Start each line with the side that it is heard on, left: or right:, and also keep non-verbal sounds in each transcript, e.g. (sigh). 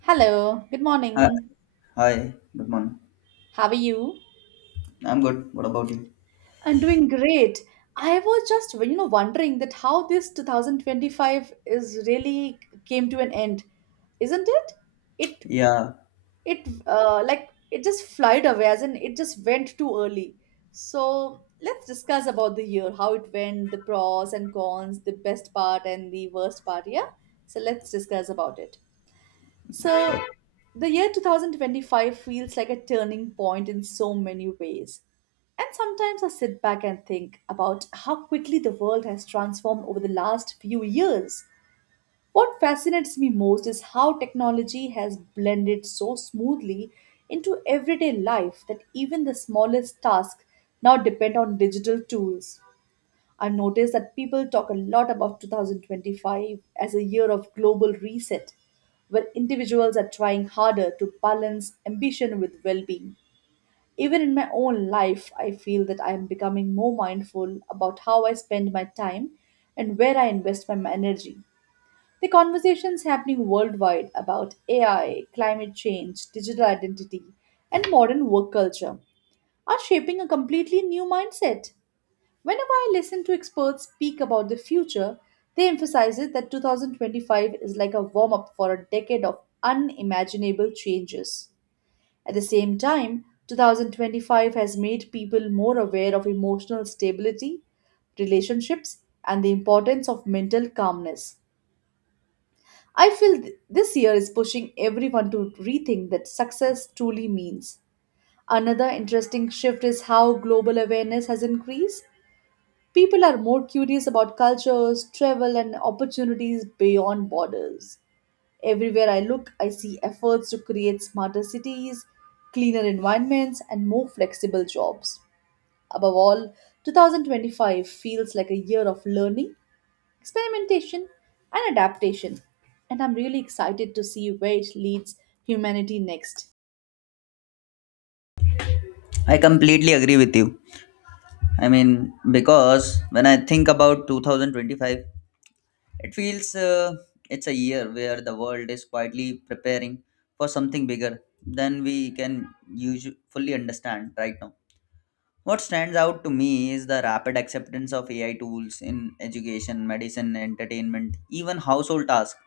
right: Hello, good
left: Hi,
right: morning.
left: hi, good morning.
right: How are you?
left: I'm good. What about you?
right: I'm doing great. I was just wondering that how this 2025 is really came to an end, isn't it? It
left: Yeah,
right: like it just flied away, as in it just went too early. So let's discuss about the year, how it went, the pros and cons, the best part and the worst part. Yeah. So let's discuss about it. So, the year 2025 feels like a turning point in so many ways. And sometimes I sit back and think about how quickly the world has transformed over the last few years. What fascinates me most is how technology has blended so smoothly into everyday life that even the smallest tasks now depend on digital tools. I've noticed that people talk a lot about 2025 as a year of global reset, where individuals are trying harder to balance ambition with well being. Even in my own life, I feel that I am becoming more mindful about how I spend my time and where I invest my energy. The conversations happening worldwide about AI, climate change, digital identity, and modern work culture are shaping a completely new mindset. Whenever I listen to experts speak about the future, they emphasize it that 2025 is like a warm up for a decade of unimaginable changes. At the same time, 2025 has made people more aware of emotional stability, relationships, and the importance of mental calmness. I feel this year is pushing everyone to rethink that success truly means. Another interesting shift is how global awareness has increased. People are more curious about cultures, travel, and opportunities beyond borders. Everywhere I look, I see efforts to create smarter cities, cleaner environments, and more flexible jobs. Above all, 2025 feels like a year of learning, experimentation, and adaptation, and I'm really excited to see where it leads humanity next.
left: I completely agree with you. I mean, because when I think about 2025, it feels uh, it's a year where the world is quietly preparing for something bigger than we can usually fully understand right now. What stands out to me is the rapid acceptance of AI tools in education, medicine, entertainment, even household tasks,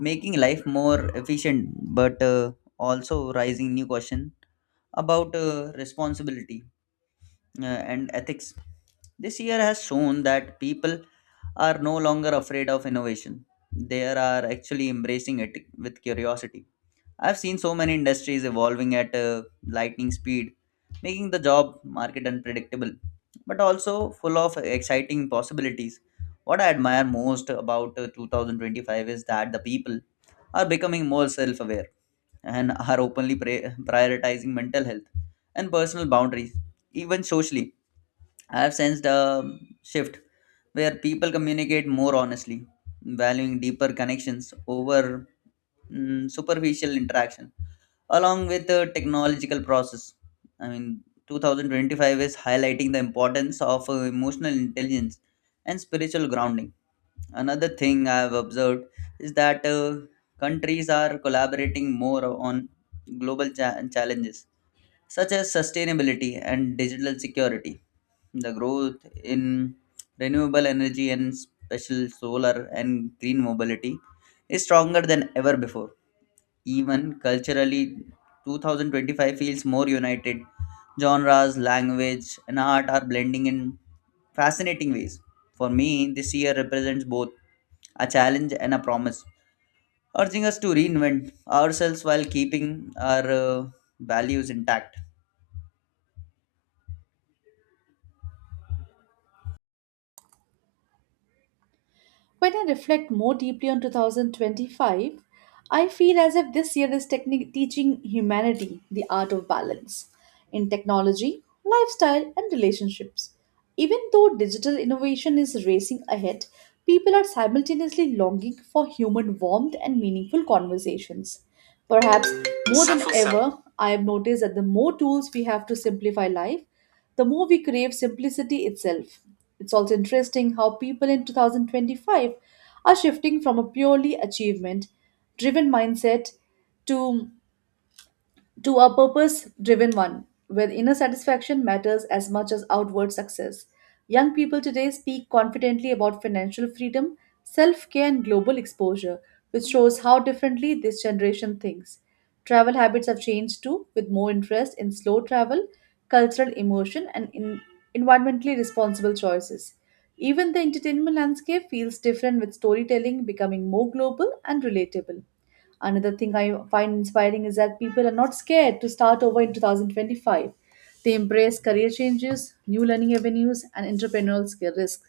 left: making life more efficient but also raising new questions about responsibility uh, and ethics. This year has shown that people are no longer afraid of innovation. They are actually embracing it with curiosity. I've seen so many industries evolving at a lightning speed, making the job market unpredictable, but also full of exciting possibilities. What I admire most about 2025 is that the people are becoming more self aware and are openly prioritizing mental health and personal boundaries. Even socially, I have sensed a shift where people communicate more honestly, valuing deeper connections over superficial interactions along with the technological process. I mean, 2025 is highlighting the importance of emotional intelligence and spiritual grounding. Another thing I have observed is that countries are collaborating more on global challenges such as sustainability and digital security. The growth in renewable energy and special solar and green mobility is stronger than ever before. Even culturally, 2025 feels more united. Genres, language, and art are blending in fascinating ways. For me, this year represents both a challenge and a promise, urging us to reinvent ourselves while keeping our values intact.
right: When I reflect more deeply on 2025, I feel as if this year is teaching humanity the art of balance in technology, lifestyle, and relationships. Even though digital innovation is racing ahead, people are simultaneously longing for human warmth and meaningful conversations. Perhaps more than ever, I have noticed that the more tools we have to simplify life, the more we crave simplicity itself. It's also interesting how people in 2025 are shifting from a purely achievement driven mindset to to a purpose driven one, where inner satisfaction matters as much as outward success. Young people today speak confidently about financial freedom, self care, and global exposure, which shows how differently this generation thinks. Travel habits have changed too, with more interest in slow travel, cultural immersion, and in environmentally responsible choices. Even the entertainment landscape feels different with storytelling becoming more global and relatable. Another thing I find inspiring is that people are not scared to start over in 2025. They embrace career changes, new learning avenues, and entrepreneurial skill risks.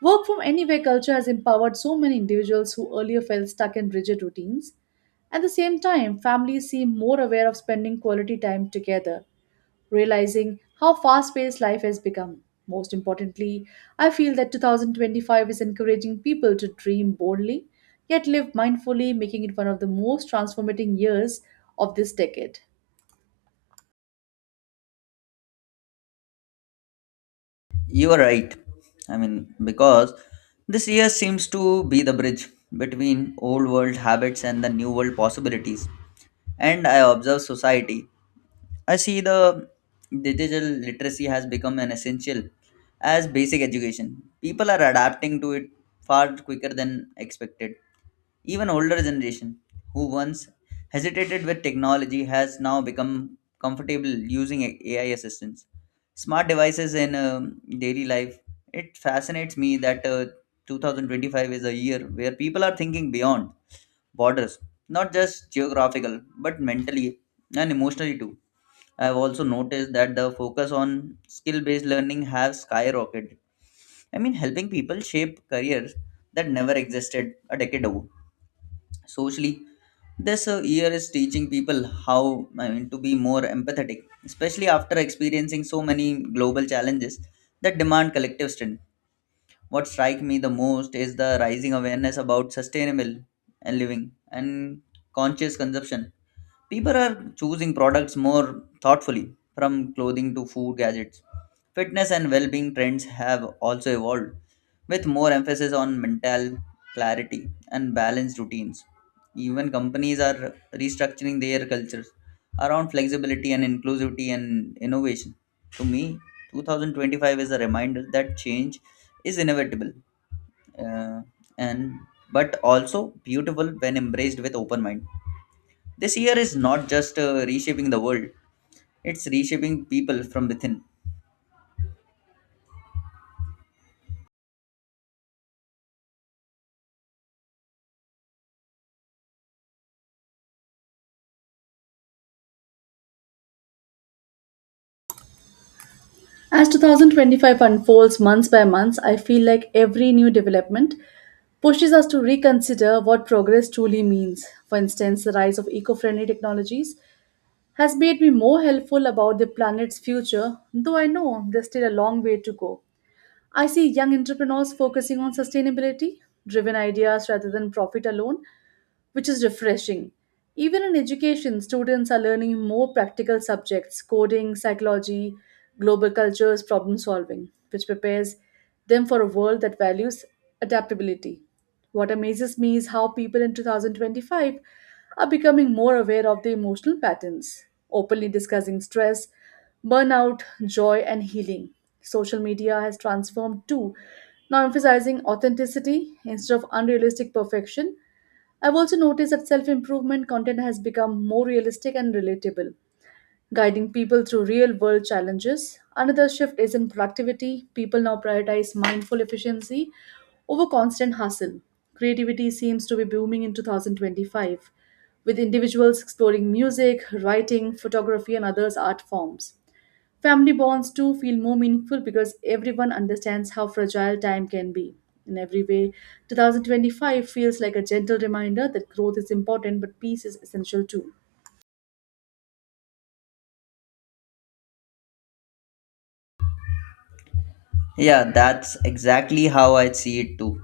right: Work from anywhere culture has empowered so many individuals who earlier felt stuck in rigid routines. At the same time, families seem more aware of spending quality time together realizing how fast paced life has become. Most importantly, I feel that 2025 is encouraging people to dream boldly, yet live mindfully, making it one of the most transformating years of this decade.
left: You are right. I mean, because this year seems to be the bridge between old world habits and the new world possibilities. And I observe society. I see the digital literacy has become an essential as basic education. People are adapting to it far quicker than expected. Even older generation who once hesitated with technology has now become comfortable using AI assistants. Smart devices in daily life. It fascinates me that 2025 is a year where people are thinking beyond borders, not just geographical, but mentally and emotionally too. I've also noticed that the focus on skill based learning has skyrocketed. I mean, helping people shape careers that never existed a decade ago. Socially, this year is teaching people how, I mean, to be more empathetic, especially after experiencing so many global challenges that demand collective strength. What strikes me the most is the rising awareness about sustainable and living and conscious consumption. People are choosing products more thoughtfully, from clothing to food gadgets. Fitness and well being trends have also evolved, with more emphasis on mental clarity and balanced routines. Even companies are restructuring their cultures around flexibility and inclusivity and innovation. To me, 2025 is a reminder that change is inevitable uh, and but also beautiful when embraced with open mind. This year is not just reshaping the world, it's reshaping people from within.
right: As 2025 unfolds month by month, I feel like every new development pushes us to reconsider what progress truly means. For instance, the rise of eco friendly technologies has made me more helpful about the planet's future, though I know there's still a long way to go. I see young entrepreneurs focusing on sustainability driven ideas rather than profit alone, which is refreshing. Even in education, students are learning more practical subjects coding, psychology, global cultures, problem solving, which prepares them for a world that values adaptability. What amazes me is how people in 2025 are becoming more aware of their emotional patterns, openly discussing stress, burnout, joy, and healing. Social media has transformed too, now emphasizing authenticity instead of unrealistic perfection. I've also noticed that self improvement content has become more realistic and relatable, guiding people through real world challenges. Another shift is in productivity. People now prioritize mindful efficiency over constant hustle. Creativity seems to be booming in 2025, with individuals exploring music, writing, photography, and others art forms. Family bonds too feel more meaningful because everyone understands how fragile time can be. In every way, 2025 feels like a gentle reminder that growth is important but peace is essential too.
left: Yeah, that's exactly how I see it too.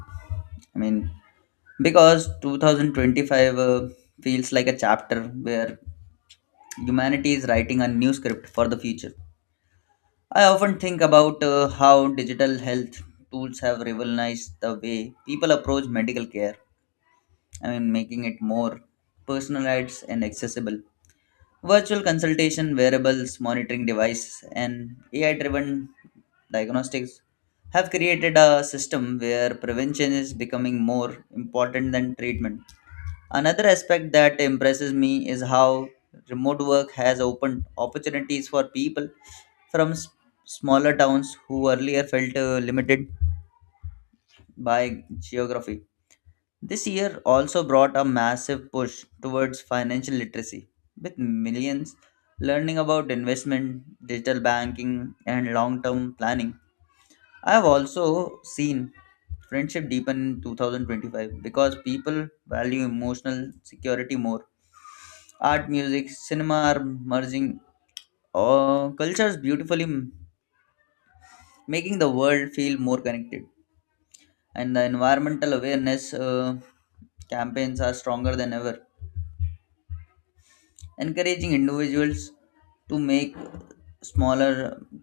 left: I mean, because 2025 feels like a chapter where humanity is writing a new script for the future. I often think about how digital health tools have revolutionized the way people approach medical care. I mean, making it more personalized and accessible. Virtual consultation, wearables, monitoring devices, and AI driven diagnostics have created a system where prevention is becoming more important than treatment. Another aspect that impresses me is how remote work has opened opportunities for people from smaller towns who earlier felt limited by geography. This year also brought a massive push towards financial literacy, with millions learning about investment, digital banking, and long term planning. I have also seen friendship deepen in 2025 because people value emotional security more. Art, music, cinema are merging cultures beautifully, making the world feel more connected. And the environmental awareness campaigns are stronger than ever, encouraging individuals to make smaller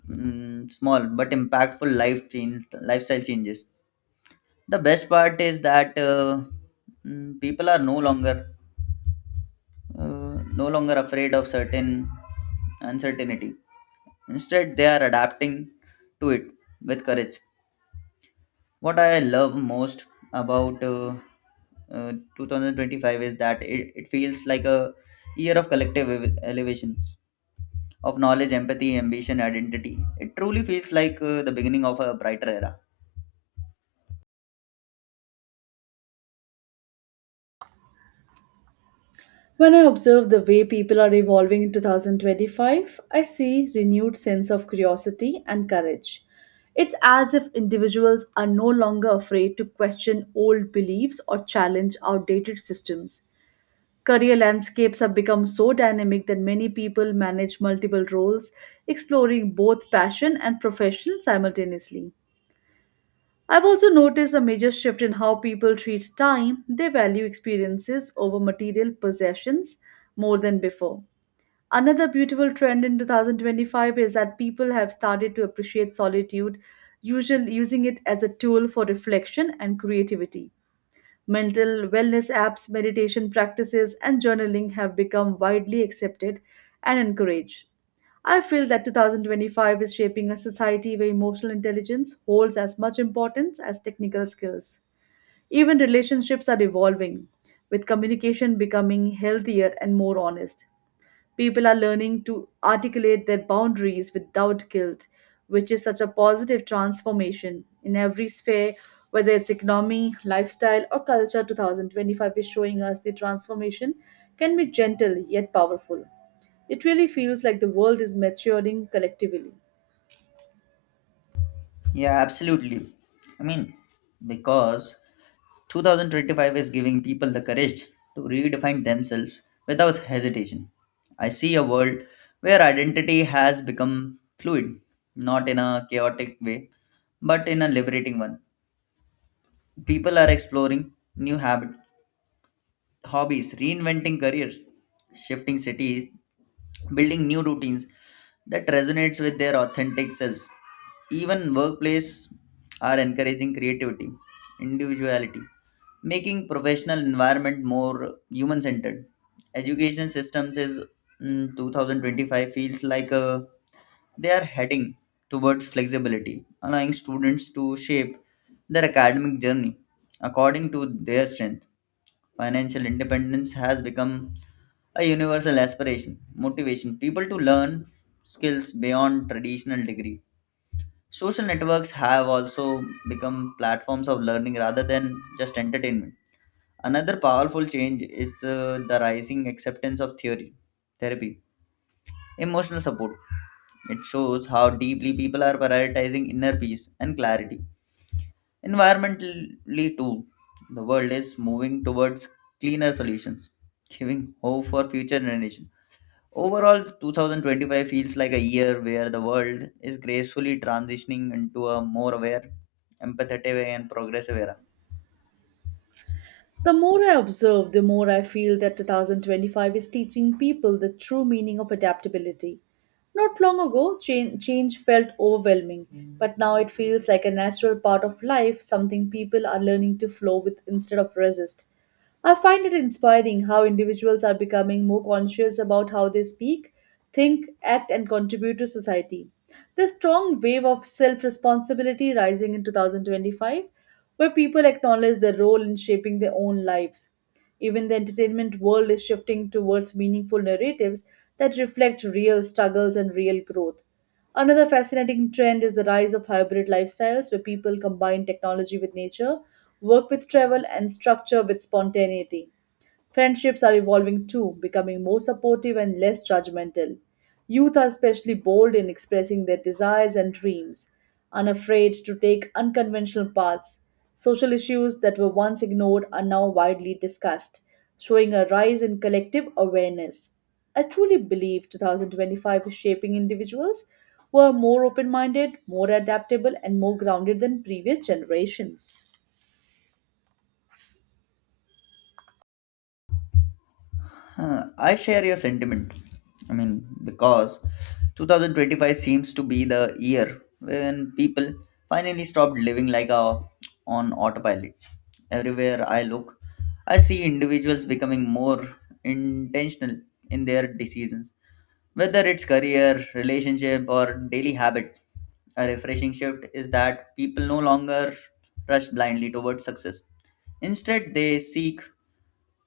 left: small but impactful lifestyle changes. The best part is that people are uh, no longer afraid of certain uncertainty. Instead they are adapting to it with courage. What I love most about uh, 2025 is that it feels like a year of collective elevation of knowledge, empathy, ambition, identity. It truly feels like the beginning of a brighter era.
right: When I observe the way people are evolving in 2025, I see renewed sense of curiosity and courage. It's as if individuals are no longer afraid to question old beliefs or challenge outdated systems. Career landscapes have become so dynamic that many people manage multiple roles, exploring both passion and profession simultaneously. I've also noticed a major shift in how people treat time. They value experiences over material possessions more than before. Another beautiful trend in 2025 is that people have started to appreciate solitude, usually using it as a tool for reflection and creativity. Mental wellness apps, meditation practices, and journaling have become widely accepted and encouraged. I feel that 2025 is shaping a society where emotional intelligence holds as much importance as technical skills. Even relationships are evolving, with communication becoming healthier and more honest. People are learning to articulate their boundaries without guilt, which is such a positive transformation in every sphere, whether it's economy, lifestyle, or culture. 2025 is showing us the transformation can be gentle yet powerful. It really feels like the world is maturing collectively.
left: Yeah, absolutely. I mean, because 2025 is giving people the courage to redefine themselves without hesitation. I see a world where identity has become fluid, not in a chaotic way, but in a liberating one. People are exploring new habits, hobbies, reinventing careers, shifting cities, building new routines that resonates with their authentic selves. Even workplace are encouraging creativity, individuality, making professional environment more human centered. Education systems is mm, 2025 feels like a, they are heading towards flexibility, allowing students to shape their academic journey according to their strength. Financial independence has become a universal aspiration, motivation people to learn skills beyond traditional degree. Social networks have also become platforms of learning rather than just entertainment. Another powerful change is the rising acceptance of therapy, emotional support. It shows how deeply people are prioritizing inner peace and clarity. Environmentally, too, the world is moving towards cleaner solutions, giving hope for future generations. Overall, 2025 feels like a year where the world is gracefully transitioning into a more aware, empathetic, and progressive era.
right: The more I observe, the more I feel that 2025 is teaching people the true meaning of adaptability. Not long ago, change felt overwhelming, but now it feels like a natural part of life, something people are learning to flow with instead of resist. I find it inspiring how individuals are becoming more conscious about how they speak, think, act, and contribute to society. The strong wave of self responsibility rising in 2025, where people acknowledge their role in shaping their own lives. Even the entertainment world is shifting towards meaningful narratives that reflect real struggles and real growth. Another fascinating trend is the rise of hybrid lifestyles where people combine technology with nature, work with travel, and structure with spontaneity. Friendships are evolving too, becoming more supportive and less judgmental. Youth are especially bold in expressing their desires and dreams, unafraid to take unconventional paths. Social issues that were once ignored are now widely discussed, showing a rise in collective awareness. I truly believe 2025 is shaping individuals who are more open minded, more adaptable, and more grounded than previous generations.
left: Huh, I share your sentiment. I mean, because 2025 seems to be the year when people finally stopped living like on autopilot. Everywhere I look, I see individuals becoming more intentional in their decisions, whether it's career, relationship, or daily habit. A refreshing shift is that people no longer rush blindly towards success. Instead, they seek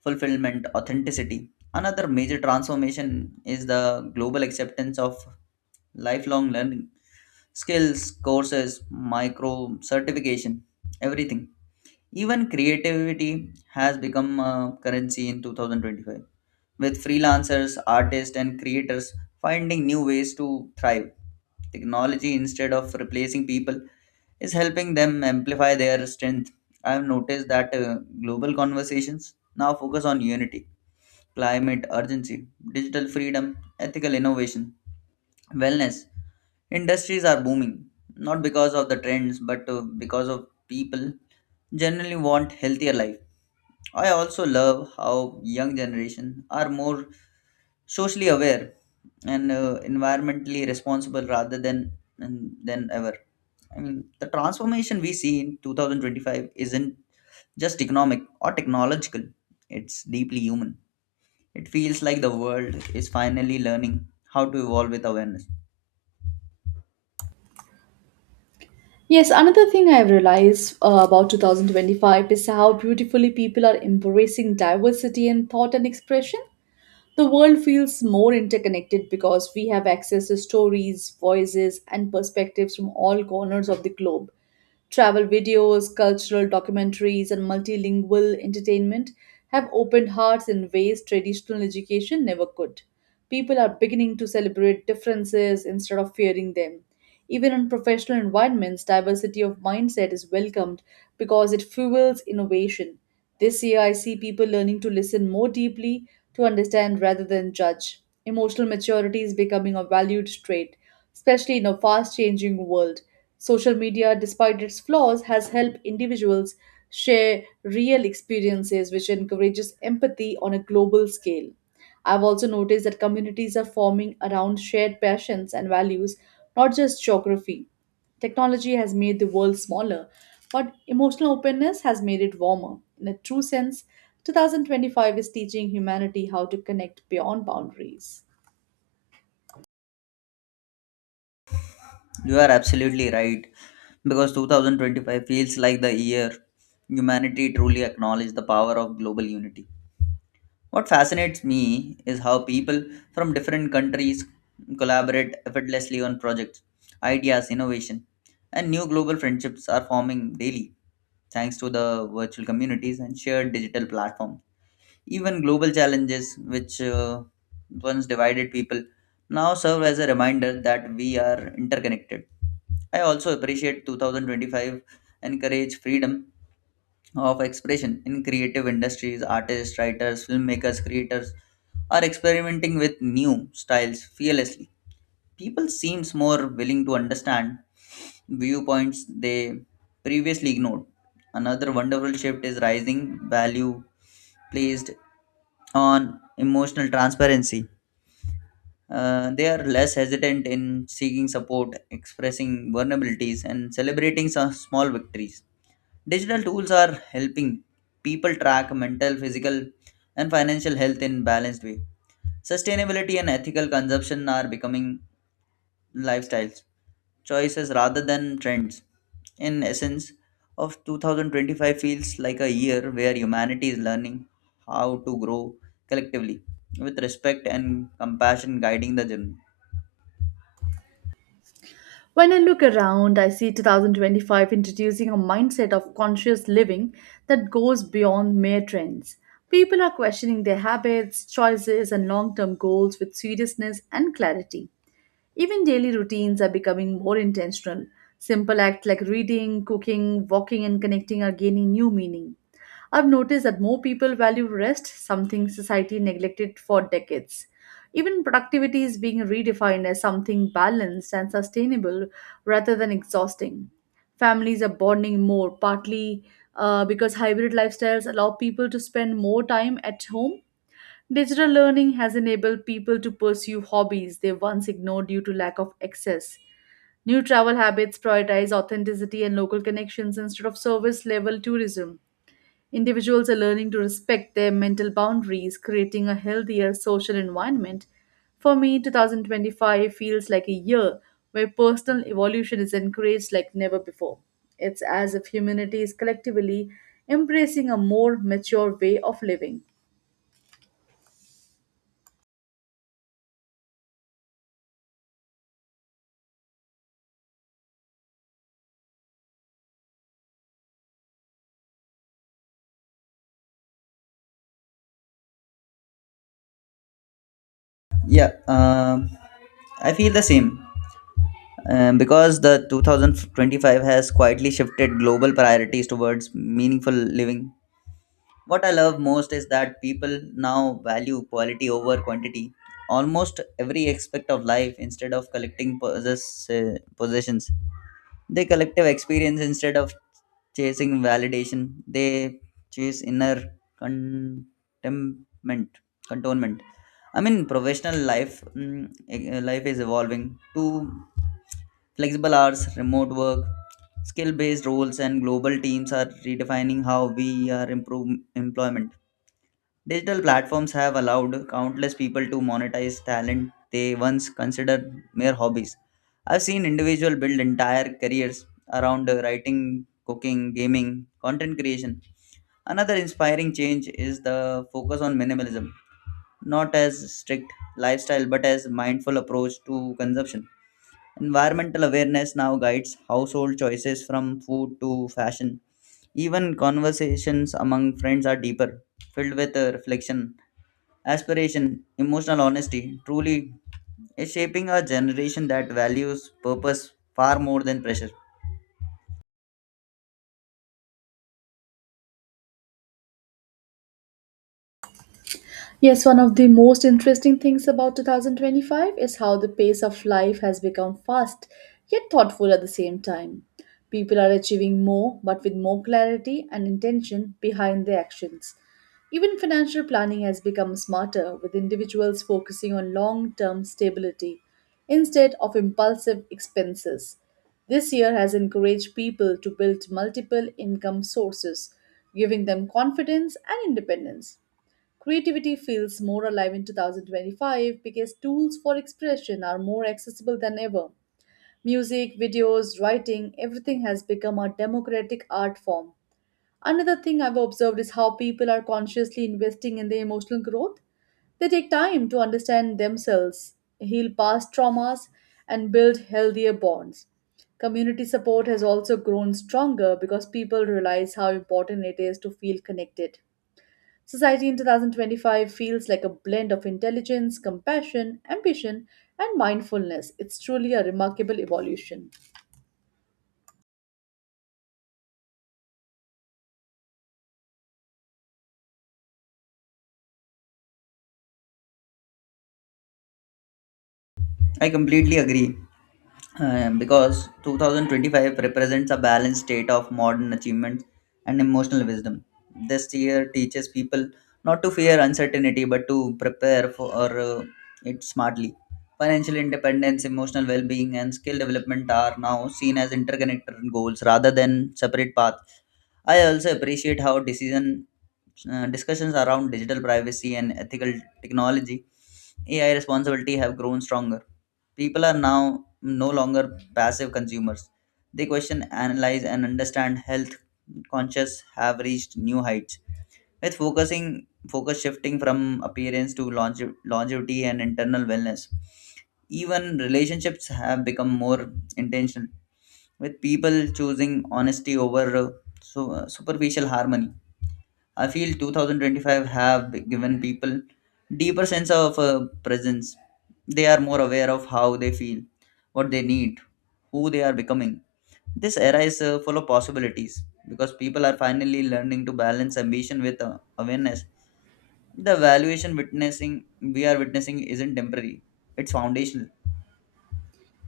left: fulfillment, authenticity. Another major transformation is the global acceptance of lifelong learning, skills, courses, micro certification, everything. Even creativity has become a currency in 2025, with freelancers, artists, and creators finding new ways to thrive. Technology, instead of replacing people, is helping them amplify their strength. I've noticed that global conversations now focus on unity, climate urgency, digital freedom, ethical innovation, wellness. Industries are booming, not because of the trends, but because of people generally want healthier life. I also love how young generation are more socially aware and environmentally responsible rather than ever. I mean, the transformation we see in 2025 isn't just economic or technological; it's deeply human. It feels like the world is finally learning how to evolve with awareness.
right: Yes, another thing I've realized about 2025 is how beautifully people are embracing diversity in thought and expression. The world feels more interconnected because we have access to stories, voices, and perspectives from all corners of the globe. Travel videos, cultural documentaries, and multilingual entertainment have opened hearts in ways traditional education never could. People are beginning to celebrate differences instead of fearing them. Even in professional environments, diversity of mindset is welcomed because it fuels innovation. This year, I see people learning to listen more deeply, to understand rather than judge. Emotional maturity is becoming a valued trait, especially in a fast changing world. Social media, despite its flaws, has helped individuals share real experiences, which encourages empathy on a global scale. I've also noticed that communities are forming around shared passions and values, not just geography. Technology has made the world smaller, but emotional openness has made it warmer. In a true sense, 2025 is teaching humanity how to connect beyond boundaries.
left: You are absolutely right because 2025 feels like the year humanity truly acknowledged the power of global unity. What fascinates me is how people from different countries collaborate effortlessly on projects, ideas, innovation, and new global friendships are forming daily thanks to the virtual communities and shared digital platforms. Even global challenges, which once divided people, now serve as a reminder that we are interconnected. I also appreciate 2025 encourage freedom of expression in creative industries. Artists, writers, filmmakers, creators are experimenting with new styles fearlessly. People seems more willing to understand viewpoints they previously ignored. Another wonderful shift is rising value placed on emotional transparency. They are less hesitant in seeking support, expressing vulnerabilities, and celebrating some small victories. Digital tools are helping people track mental, physical, and financial health in balanced way. Sustainability and ethical consumption are becoming lifestyles choices rather than trends. In essence, of 2025 feels like a year where humanity is learning how to grow collectively with respect and compassion guiding the journey.
right: When I look around, I see 2025 introducing a mindset of conscious living that goes beyond mere trends. People are questioning their habits, choices, and long term goals with seriousness and clarity. Even daily routines are becoming more intentional. Simple acts like reading, cooking, walking, and connecting are gaining new meaning. I've noticed that more people value rest, something society neglected for decades. Even productivity is being redefined as something balanced and sustainable rather than exhausting. Families are bonding more, partly because hybrid lifestyles allow people to spend more time at home. Digital learning has enabled people to pursue hobbies they once ignored due to lack of access. New travel habits prioritize authenticity and local connections instead of service level tourism. Individuals are learning to respect their mental boundaries, creating a healthier social environment. For me, 2025 feels like a year where personal evolution is encouraged like never before. It's as if humanity is collectively embracing a more mature way of living.
left: Yeah, I feel the same. Because the 2025 has quietly shifted global priorities towards meaningful living. What I love most is that people now value quality over quantity. Almost every aspect of life, instead of collecting possessions, they collective experience instead of chasing validation. They chase inner contentment. Contentment. I mean, professional life is evolving to flexible hours, remote work, skill based roles, and global teams are redefining how we are improve employment. Digital platforms have allowed countless people to monetize talent they once considered mere hobbies. I've seen individuals build entire careers around writing, cooking, gaming, content creation. Another inspiring change is the focus on minimalism, not as strict lifestyle but as mindful approach to consumption. Environmental awareness now guides household choices from food to fashion. Even conversations among friends are deeper, filled with reflection, aspiration, emotional honesty. Truly, is shaping a generation that values purpose far more than pressure.
right: Yes, one of the most interesting things about 2025 is how the pace of life has become fast yet thoughtful at the same time. People are achieving more but with more clarity and intention behind their actions. Even financial planning has become smarter with individuals focusing on long term stability instead of impulsive expenses. This year has encouraged people to build multiple income sources, giving them confidence and independence. Creativity feels more alive in 2025 because tools for expression are more accessible than ever. Music, videos, writing, everything has become a democratic art form. Another thing I've observed is how people are consciously investing in their emotional growth. They take time to understand themselves, heal past traumas, and build healthier bonds. Community support has also grown stronger because people realize how important it is to feel connected. Society in 2025 feels like a blend of intelligence, compassion, ambition, and mindfulness. It's truly a remarkable evolution.
left: I completely agree. Because 2025 represents a balanced state of modern achievements and emotional wisdom. This year teaches people not to fear uncertainty but to prepare for uh, it smartly. Financial independence, emotional well being, and skill development are now seen as interconnected goals rather than separate paths. I also appreciate how decision discussions around digital privacy and ethical technology, AI responsibility have grown stronger. People are now no longer passive consumers. They question, analyze, and understand. Health conscious have reached new heights. With focus shifting from appearance to longevity and internal wellness. Even relationships have become more intentional, with people choosing honesty over superficial harmony. I feel 2025 have given people deeper sense of presence. They are more aware of how they feel, what they need, who they are becoming. This era is full of possibilities because people are finally learning to balance ambition with awareness. The valuation witnessing we are witnessing isn't temporary; it's foundational.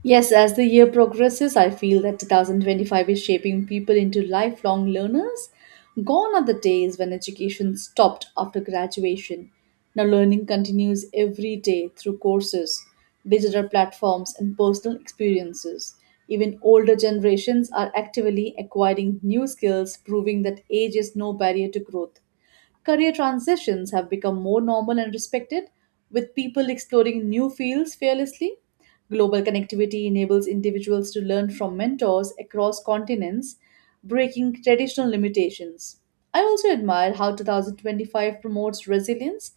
right: Yes, as the year progresses, I feel that 2025 is shaping people into lifelong learners. Gone are the days when education stopped after graduation. Now, learning continues every day through courses, digital platforms, and personal experiences. Even older generations are actively acquiring new skills, proving that age is no barrier to growth. Career transitions have become more normal and respected, with people exploring new fields fearlessly. Global connectivity enables individuals to learn from mentors across continents, breaking traditional limitations. I also admire how 2025 promotes resilience.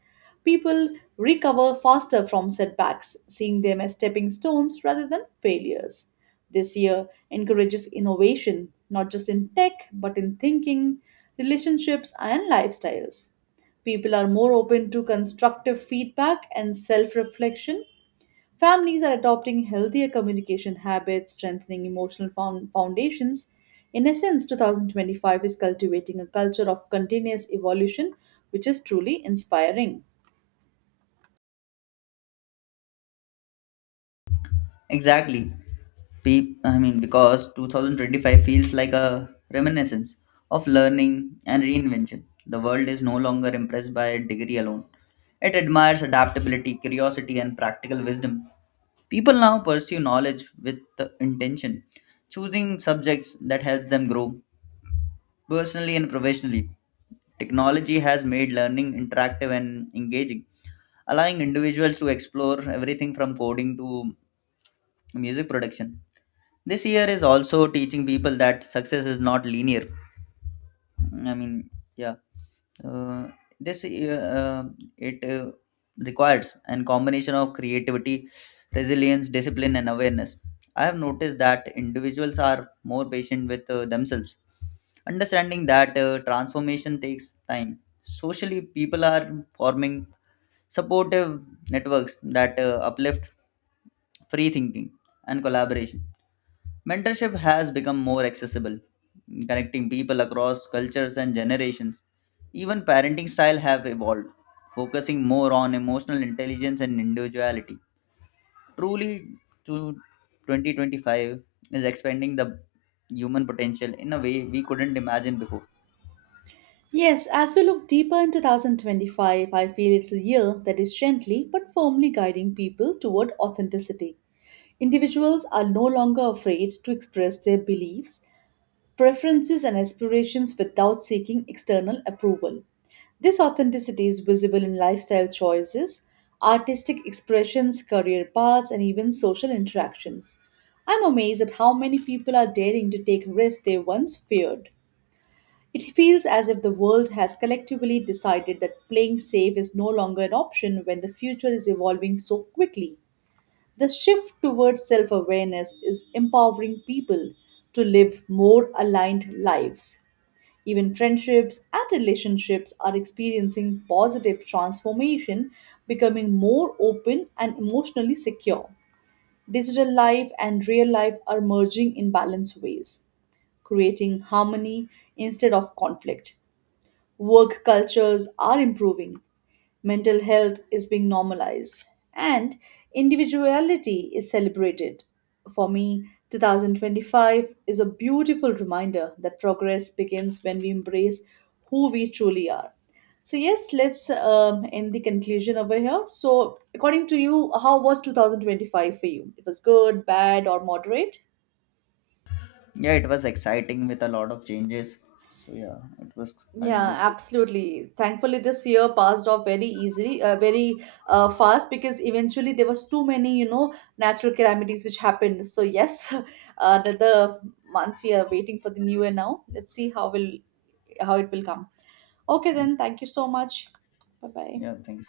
right: People recover faster from setbacks, seeing them as stepping stones rather than failures. This year encourages innovation, not just in tech, but in thinking, relationships, and lifestyles. People are more open to constructive feedback and self reflection. Families are adopting healthier communication habits, strengthening emotional foundations. In essence, 2025 is cultivating a culture of continuous evolution, which is truly inspiring.
left: Exactly. I mean, because 2025 feels like a reminiscence of learning and reinvention. The world is no longer impressed by degree alone. It admires adaptability, curiosity, and practical wisdom. People now pursue knowledge with the intention, choosing subjects that help them grow personally and professionally. Technology has made learning interactive and engaging, allowing individuals to explore everything from coding to music production. This year is also teaching people that success is not linear. I mean, yeah, uh, this year, it requires an combination of creativity, resilience, discipline, and awareness. I have noticed that individuals are more patient with themselves, understanding that transformation takes time. Socially, people are forming supportive networks that uplift free thinking and collaboration. Mentorship has become more accessible, connecting people across cultures and generations. Even parenting style have evolved, focusing more on emotional intelligence and individuality. Truly, to 2025 is expanding the human potential in a way we couldn't imagine before.
right: Yes, as we look deeper in 2025, I feel it's a year that is gently but firmly guiding people toward authenticity. Individuals are no longer afraid to express their beliefs, preferences and aspirations without seeking external approval. This authenticity is visible in lifestyle choices, artistic expressions, career paths, and even social interactions. I'm amazed at how many people are daring to take risks they once feared. It feels as if the world has collectively decided that playing safe is no longer an option when the future is evolving so quickly. The shift towards self awareness is empowering people to live more aligned lives. Even friendships and relationships are experiencing positive transformation, becoming more open and emotionally secure. Digital life and real life are merging in balanced ways, creating harmony instead of conflict. Work cultures are improving, mental health is being normalized, and individuality is celebrated. For me, 2025 is a beautiful reminder that progress begins when we embrace who we truly are. So, yes, let's end the conclusion over here. So, according to you, how was 2025 for you? It was good, bad, or moderate?
left: Yeah, it was exciting with a lot of changes. So yeah, it was
right: Yeah,
left: kind of
right: absolutely. Thankfully, this year passed off very easily, very fast because eventually there was too many, natural calamities which happened. So yes, (laughs) another month we are waiting for the new year now. Let's see how it will come. Okay,
left: good.
right: then. Thank you so much. Bye bye.
left: Yeah, thanks.